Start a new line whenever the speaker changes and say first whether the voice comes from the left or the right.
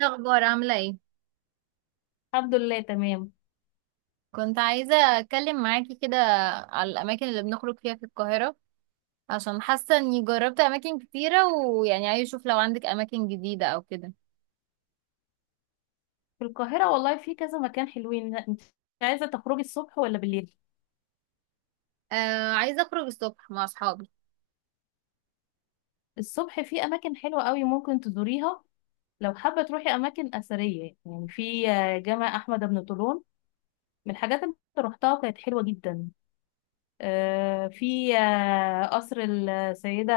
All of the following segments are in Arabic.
right: الأخبار عاملة ايه؟
left: الحمد لله تمام.
right: كنت عايزة أتكلم معاكي كده على الأماكن اللي بنخرج فيها في القاهرة، عشان حاسة إني جربت أماكن كتيرة ويعني عايزة أشوف لو عندك أماكن جديدة أو كده.
left: في القاهرة والله في كذا مكان حلوين. انت عايزة تخرجي الصبح ولا بالليل؟
right: آه، عايزة أخرج الصبح مع أصحابي.
left: الصبح في اماكن حلوة قوي ممكن تزوريها. لو حابة تروحي اماكن اثرية يعني في جامع احمد بن طولون، من الحاجات اللي أنا روحتها وكانت حلوة جدا. في قصر السيدة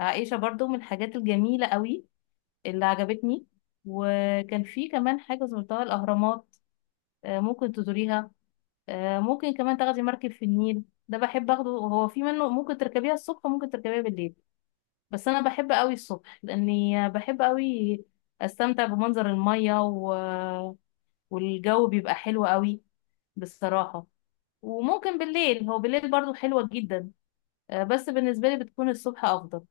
left: عائشة برضو من الحاجات الجميلة قوي اللي عجبتني. وكان في كمان حاجة زرتها الاهرامات. ممكن تزوريها. ممكن كمان تاخدي مركب في النيل، ده بحب اخده، هو في منه ممكن تركبيها الصبح وممكن تركبيها بالليل. بس انا بحب قوي الصبح لاني بحب قوي استمتع بمنظر المية والجو بيبقى حلو قوي بصراحة. وممكن بالليل، هو بالليل برضو حلوة جدا. بس بالنسبة لي بتكون الصبح افضل.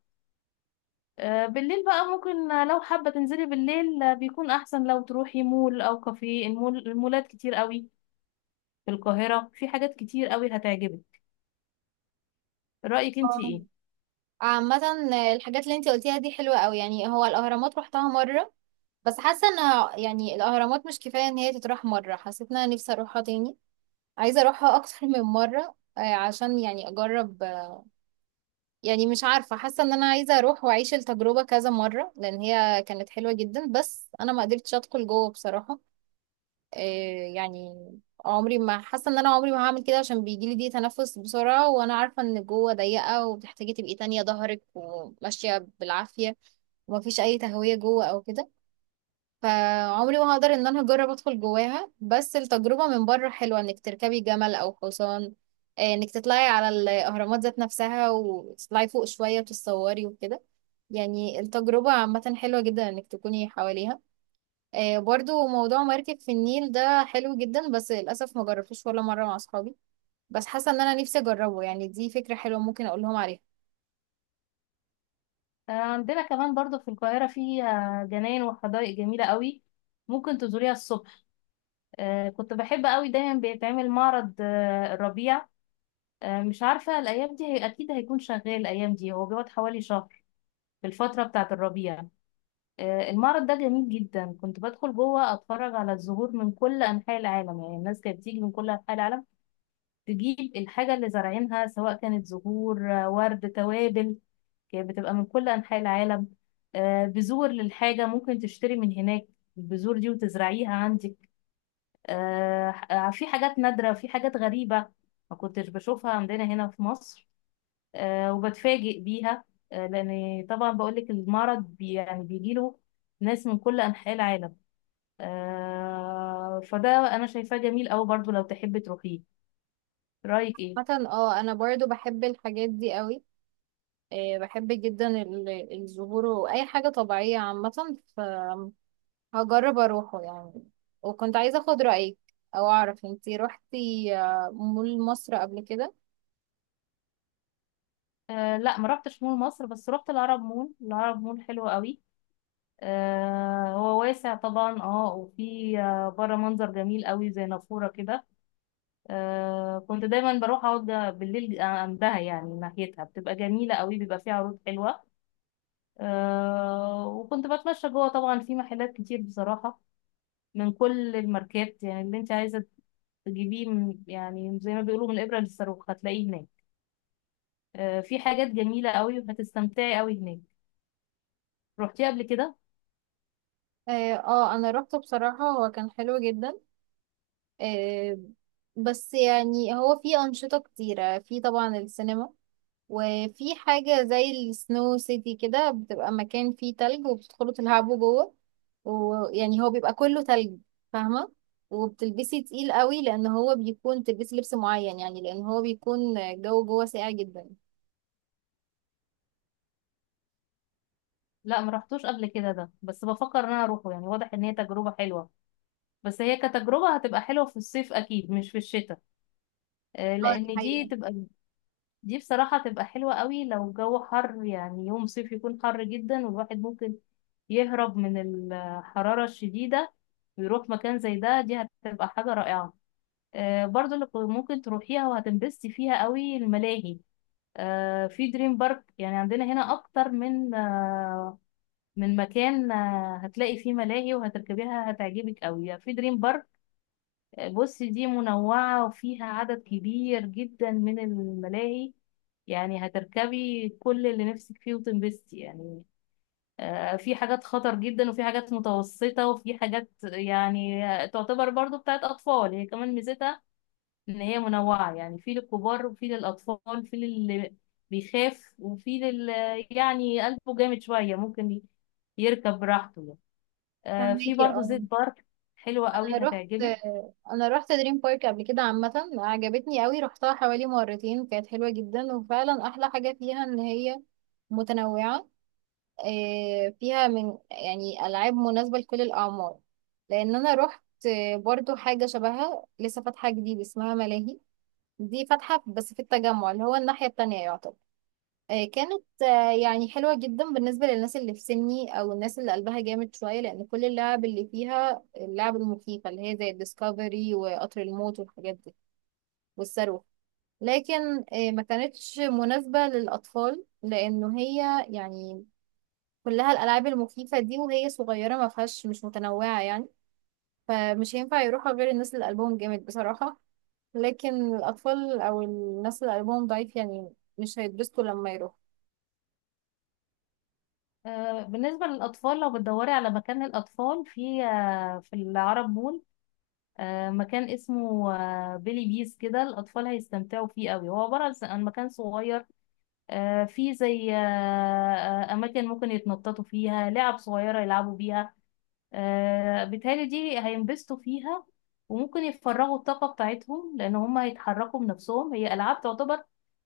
left: بالليل بقى ممكن، لو حابة تنزلي بالليل بيكون احسن لو تروحي مول او كافيه، المول، المولات كتير قوي في القاهرة، في حاجات كتير قوي هتعجبك. رأيك انتي
right: آه.
left: ايه؟
right: عامة الحاجات اللي انتي قلتيها دي حلوة قوي، يعني هو الأهرامات روحتها مرة، بس حاسة انها يعني الأهرامات مش كفاية ان هي تتروح مرة. حسيت ان انا نفسي اروحها تاني، عايزة اروحها اكتر من مرة، عشان يعني اجرب. يعني مش عارفة، حاسة ان انا عايزة اروح واعيش التجربة كذا مرة لان هي كانت حلوة جدا، بس انا ما قدرتش ادخل جوه بصراحة. إيه يعني، عمري ما حاسة ان انا عمري ما هعمل كده، عشان بيجيلي دي تنفس بسرعة، وانا عارفة ان جوه ضيقة وبتحتاجي تبقي تانية ظهرك وماشية بالعافية، ومفيش اي تهوية جوه او كده. فعمري ما هقدر ان انا اجرب ادخل جواها، بس التجربة من بره حلوة، انك تركبي جمل او حصان، انك تطلعي على الاهرامات ذات نفسها وتطلعي فوق شوية وتتصوري وكده. يعني التجربة عامة حلوة جدا انك تكوني حواليها. برضو موضوع مركب في النيل ده حلو جدا، بس للأسف ما جربتوش ولا مرة مع اصحابي، بس حاسة ان انا نفسي اجربه، يعني دي فكرة حلوة، ممكن اقول لهم عليها.
left: عندنا كمان برضو في القاهرة فيها جناين وحدائق جميلة قوي، ممكن تزوريها الصبح. كنت بحب قوي، دايما بيتعمل معرض الربيع. مش عارفة الأيام دي، هي أكيد هيكون شغال الأيام دي، هو بيقعد حوالي شهر في الفترة بتاعة الربيع. المعرض ده جميل جدا، كنت بدخل جوه أتفرج على الزهور من كل أنحاء العالم، يعني الناس كانت بتيجي من كل أنحاء العالم تجيب الحاجة اللي زارعينها، سواء كانت زهور ورد، توابل، بتبقى من كل أنحاء العالم. بذور للحاجة ممكن تشتري من هناك البذور دي وتزرعيها عندك. في حاجات نادرة وفي حاجات غريبة ما كنتش بشوفها عندنا هنا في مصر، وبتفاجئ بيها. لأن طبعا بقولك، المرض بي يعني بيجيله ناس من كل أنحاء العالم. فده أنا شايفاه جميل أوي، برضو لو تحبي تروحيه. رأيك إيه؟
right: مثلا انا برضو بحب الحاجات دي قوي، بحب جدا الزهور واي حاجه طبيعيه عامه، فهجرب اروحه يعني. وكنت عايزه اخد رايك، او اعرف انتي روحتي مول مصر قبل كده؟
left: آه لا ما رحتش مول مصر، بس رحت العرب مول. العرب مول حلو قوي، هو واسع طبعا، اه وفي بره منظر جميل قوي زي نافورة كده. كنت دايما بروح اقعد بالليل عندها، يعني ناحيتها بتبقى جميلة قوي، بيبقى فيها عروض حلوة. وكنت بتمشى جوه طبعا، في محلات كتير بصراحة من كل الماركات، يعني اللي انت عايزة تجيبيه يعني زي ما بيقولوا، من الإبرة للصاروخ هتلاقيه هناك. في حاجات جميلة قوي وهتستمتعي قوي هناك. رحتيه قبل كده؟
right: اه، انا روحته بصراحه، هو كان حلو جدا. آه، بس يعني هو فيه انشطه كتيره فيه طبعا السينما، وفي حاجة زي السنو سيتي كده، بتبقى مكان فيه تلج وبتدخلوا تلعبوا جوه، ويعني هو بيبقى كله تلج، فاهمة؟ وبتلبسي تقيل قوي، لأن هو بيكون تلبسي لبس معين، يعني لأن هو بيكون الجو جوه ساقع جدا.
left: لا ما رحتوش قبل كده ده، بس بفكر ان انا اروحه، يعني واضح ان هي تجربة حلوة. بس هي كتجربة هتبقى حلوة في الصيف أكيد، مش في الشتاء.
right: اه، دي
left: لأن دي
right: حقيقة.
left: تبقى، دي بصراحة تبقى حلوة قوي لو الجو حر، يعني يوم صيف يكون حر جدا والواحد ممكن يهرب من الحرارة الشديدة ويروح مكان زي ده، دي هتبقى حاجة رائعة. برضو اللي ممكن تروحيها وهتنبسطي فيها قوي الملاهي. في دريم بارك، يعني عندنا هنا أكتر من من مكان، هتلاقي فيه ملاهي وهتركبيها هتعجبك قوي، يعني في دريم بارك بص دي منوعة وفيها عدد كبير جدا من الملاهي، يعني هتركبي كل اللي نفسك فيه وتنبسطي يعني. في حاجات خطر جدا وفي حاجات متوسطة وفي حاجات يعني تعتبر برضو بتاعت أطفال، هي كمان ميزتها إن هي منوعة، يعني في للكبار وفي للأطفال، في للي بيخاف وفي لل، يعني قلبه جامد شوية ممكن يركب براحته يعني. في
right: فهماكي
left: برضو زيت
right: اه.
left: بارك حلوة
right: أنا
left: قوي
right: رحت
left: هتعجبك.
right: أنا رحت دريم بارك قبل كده، عامة عجبتني قوي، رحتها حوالي مرتين، كانت حلوة جدا، وفعلا أحلى حاجة فيها إن هي متنوعة. فيها من يعني ألعاب مناسبة لكل الأعمار. لأن أنا روحت برضو حاجة شبهها لسه فاتحة جديد، اسمها ملاهي، دي فاتحة بس في التجمع اللي هو الناحية التانية يعتبر. كانت يعني حلوة جدا بالنسبة للناس اللي في سني أو الناس اللي قلبها جامد شوية، لأن كل اللعب اللي فيها اللعب المخيفة اللي هي زي الديسكفري وقطر الموت والحاجات دي، والصاروخ. لكن ما كانتش مناسبة للأطفال، لأنه هي يعني كلها الالعاب المخيفه دي، وهي صغيره ما فيهاش، مش متنوعه يعني. فمش هينفع يروحها غير الناس اللي قلبهم جامد بصراحه، لكن الاطفال او الناس اللي قلبهم ضعيف يعني مش هيتبسطوا لما يروحوا.
left: بالنسبة للأطفال، لو بتدوري على مكان للأطفال في في العرب مول مكان اسمه بيلي بيس كده، الأطفال هيستمتعوا فيه قوي، هو عبارة عن مكان صغير فيه زي أماكن ممكن يتنططوا فيها، لعب صغيرة يلعبوا بيها. بالتالي دي هينبسطوا فيها وممكن يفرغوا الطاقة بتاعتهم، لأن هم هيتحركوا بنفسهم، هي ألعاب تعتبر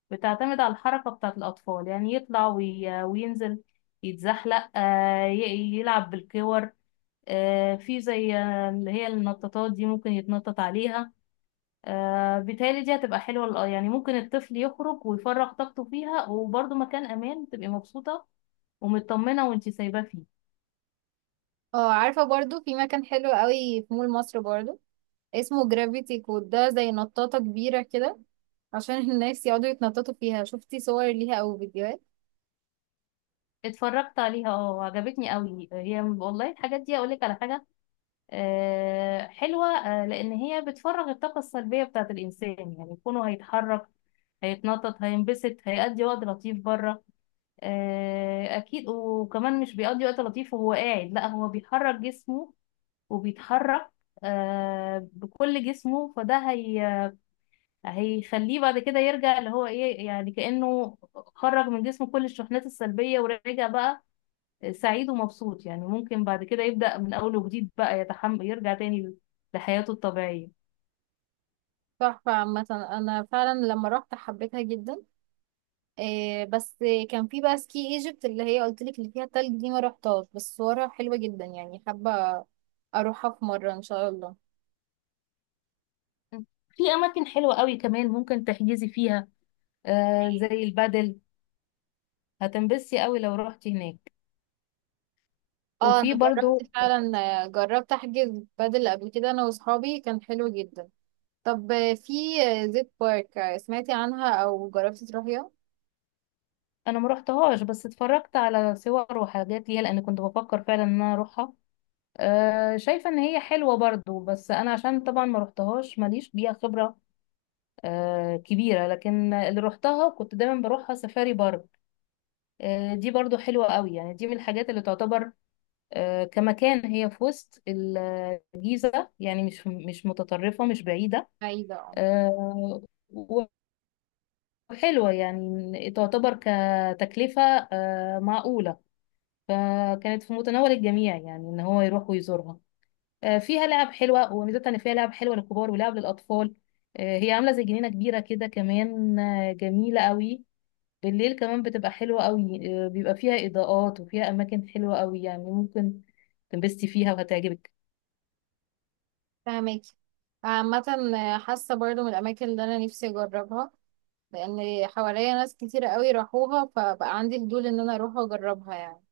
left: بتعتمد على الحركة بتاعة الأطفال، يعني يطلع وينزل، يتزحلق، يلعب بالكور. في زي اللي هي النطاطات دي ممكن يتنطط عليها. بالتالي دي هتبقى حلوة يعني ممكن الطفل يخرج ويفرغ طاقته فيها، وبرضه مكان أمان تبقي مبسوطة ومطمنة وانتي سايباه فيه.
right: اه، عارفه برضو في مكان حلو قوي في مول مصر برضو، اسمه جرافيتي كود، ده زي نطاطه كبيره كده، عشان الناس يقعدوا يتنططوا فيها. شفتي صور ليها او فيديوهات؟
left: اتفرجت عليها اه، عجبتني قوي هي والله. الحاجات دي اقولك على حاجه، حلوه، لان هي بتفرغ الطاقه السلبيه بتاعه الانسان، يعني يكونوا هيتحرك، هيتنطط، هينبسط، هيقضي وقت لطيف بره. اكيد، وكمان مش بيقضي وقت لطيف وهو قاعد، لا هو بيحرك جسمه وبيتحرك بكل جسمه، فده هي هيخليه بعد كده يرجع اللي هو ايه، يعني كأنه خرج من جسمه كل الشحنات السلبية ورجع بقى سعيد ومبسوط، يعني ممكن بعد كده يبدأ من أول وجديد بقى، يتحمل يرجع تاني لحياته الطبيعية.
right: تحفه عامه، انا فعلا لما رحت حبيتها جدا. إيه بس، كان في بقى سكي ايجيبت اللي هي قلت لك اللي فيها تلج دي، ما رحتهاش، بس صورها حلوة جدا، يعني حابة اروحها في مرة ان شاء الله.
left: في أماكن حلوة قوي كمان ممكن تحجزي فيها، آه زي البادل، هتنبسي قوي لو رحتي هناك.
right: اه، انا
left: وفي برضو،
right: جربت فعلا، جربت احجز بدل قبل كده انا واصحابي، كان حلو جدا. طب في زيت بارك، سمعتي عنها او جربتي تروحيها؟
left: أنا ما رحتهاش، بس اتفرجت على صور وحاجات ليها، لأن كنت بفكر فعلا إن أنا أروحها. آه شايفة إن هي حلوة برضو، بس أنا عشان طبعا ما رحتهاش ماليش بيها خبرة آه كبيرة. لكن اللي رحتها كنت دايما بروحها سفاري بارك. دي برضو حلوة قوي، يعني دي من الحاجات اللي تعتبر كمكان، هي في وسط الجيزة، يعني مش مش متطرفة مش بعيدة.
right: بعيدة اه.
left: آه، وحلوة يعني تعتبر كتكلفة معقولة، فكانت في متناول الجميع يعني ان هو يروح ويزورها. فيها لعب حلوة، وميزتها ان فيها لعب حلوة للكبار ولعب للأطفال. هي عاملة زي جنينة كبيرة كده، كمان جميلة قوي. بالليل كمان بتبقى حلوة قوي، بيبقى فيها إضاءات وفيها أماكن حلوة قوي، يعني ممكن تنبسطي فيها وهتعجبك.
right: فهماكي. عامة، حاسة برضو من الاماكن اللي انا نفسي اجربها، لان حواليا ناس كتير قوي راحوها، فبقى عندي فضول ان انا اروح اجربها يعني.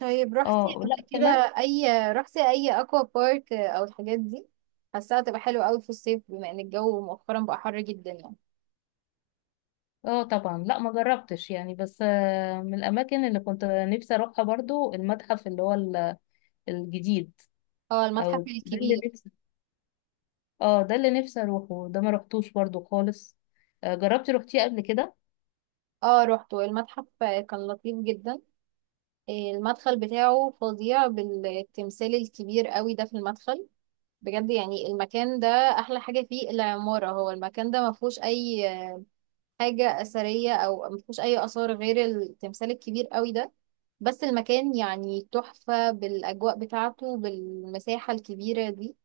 right: طيب رحتي
left: اه لا
right: قبل كده؟
left: كمان.
right: اي، رحتي اي اكوا بارك او الحاجات دي؟ حاساها تبقى حلوه قوي في الصيف بما ان الجو مؤخرا بقى حر جدا يعني.
left: اه طبعا لا ما جربتش، يعني بس من الأماكن اللي كنت نفسي أروحها برضو المتحف اللي هو الجديد.
right: اه،
left: أو
right: المتحف
left: ده اللي
right: الكبير.
left: نفسي، اه ده اللي نفسي أروحه، ده ما روحتوش برضو خالص. جربتي روحتيه قبل كده؟
right: اه، روحته المتحف كان لطيف جدا. إيه، المدخل بتاعه فظيع بالتمثال الكبير قوي ده في المدخل، بجد. يعني المكان ده احلى حاجه فيه العماره، هو المكان ده ما فيهوش اي حاجة أثرية أو ما فيهوش أي آثار غير التمثال الكبير قوي ده، بس المكان يعني تحفة بالأجواء بتاعته بالمساحة الكبيرة دي.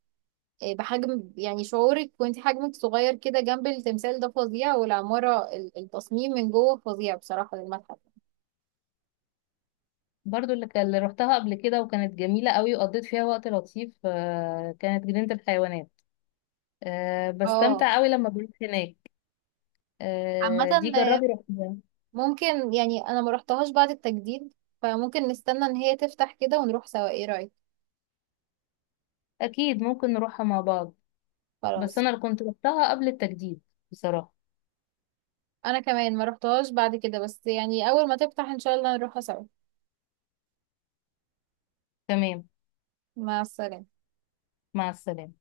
right: إيه، بحجم يعني شعورك وانت حجمك صغير كده جنب التمثال ده فظيع، والعمارة التصميم من جوه فظيع بصراحة للمتحف.
left: برضو اللي روحتها قبل كده وكانت جميلة قوي، وقضيت فيها وقت لطيف كانت جنينة الحيوانات.
right: اه،
left: بستمتع قوي لما بروح هناك.
right: عامة،
left: دي
right: آه،
left: جربي روحيها.
right: ممكن يعني، أنا ما رحتهاش بعد التجديد، فممكن نستنى إن هي تفتح كده ونروح سوا. ايه رأيك؟
left: اكيد ممكن نروحها مع بعض، بس
right: خلاص.
left: انا اللي كنت روحتها قبل التجديد بصراحة.
right: أنا كمان ما رحتهاش بعد كده، بس يعني أول ما تفتح إن شاء الله نروحها سوا.
left: تمام.
right: مع السلامة.
left: مع السلامة.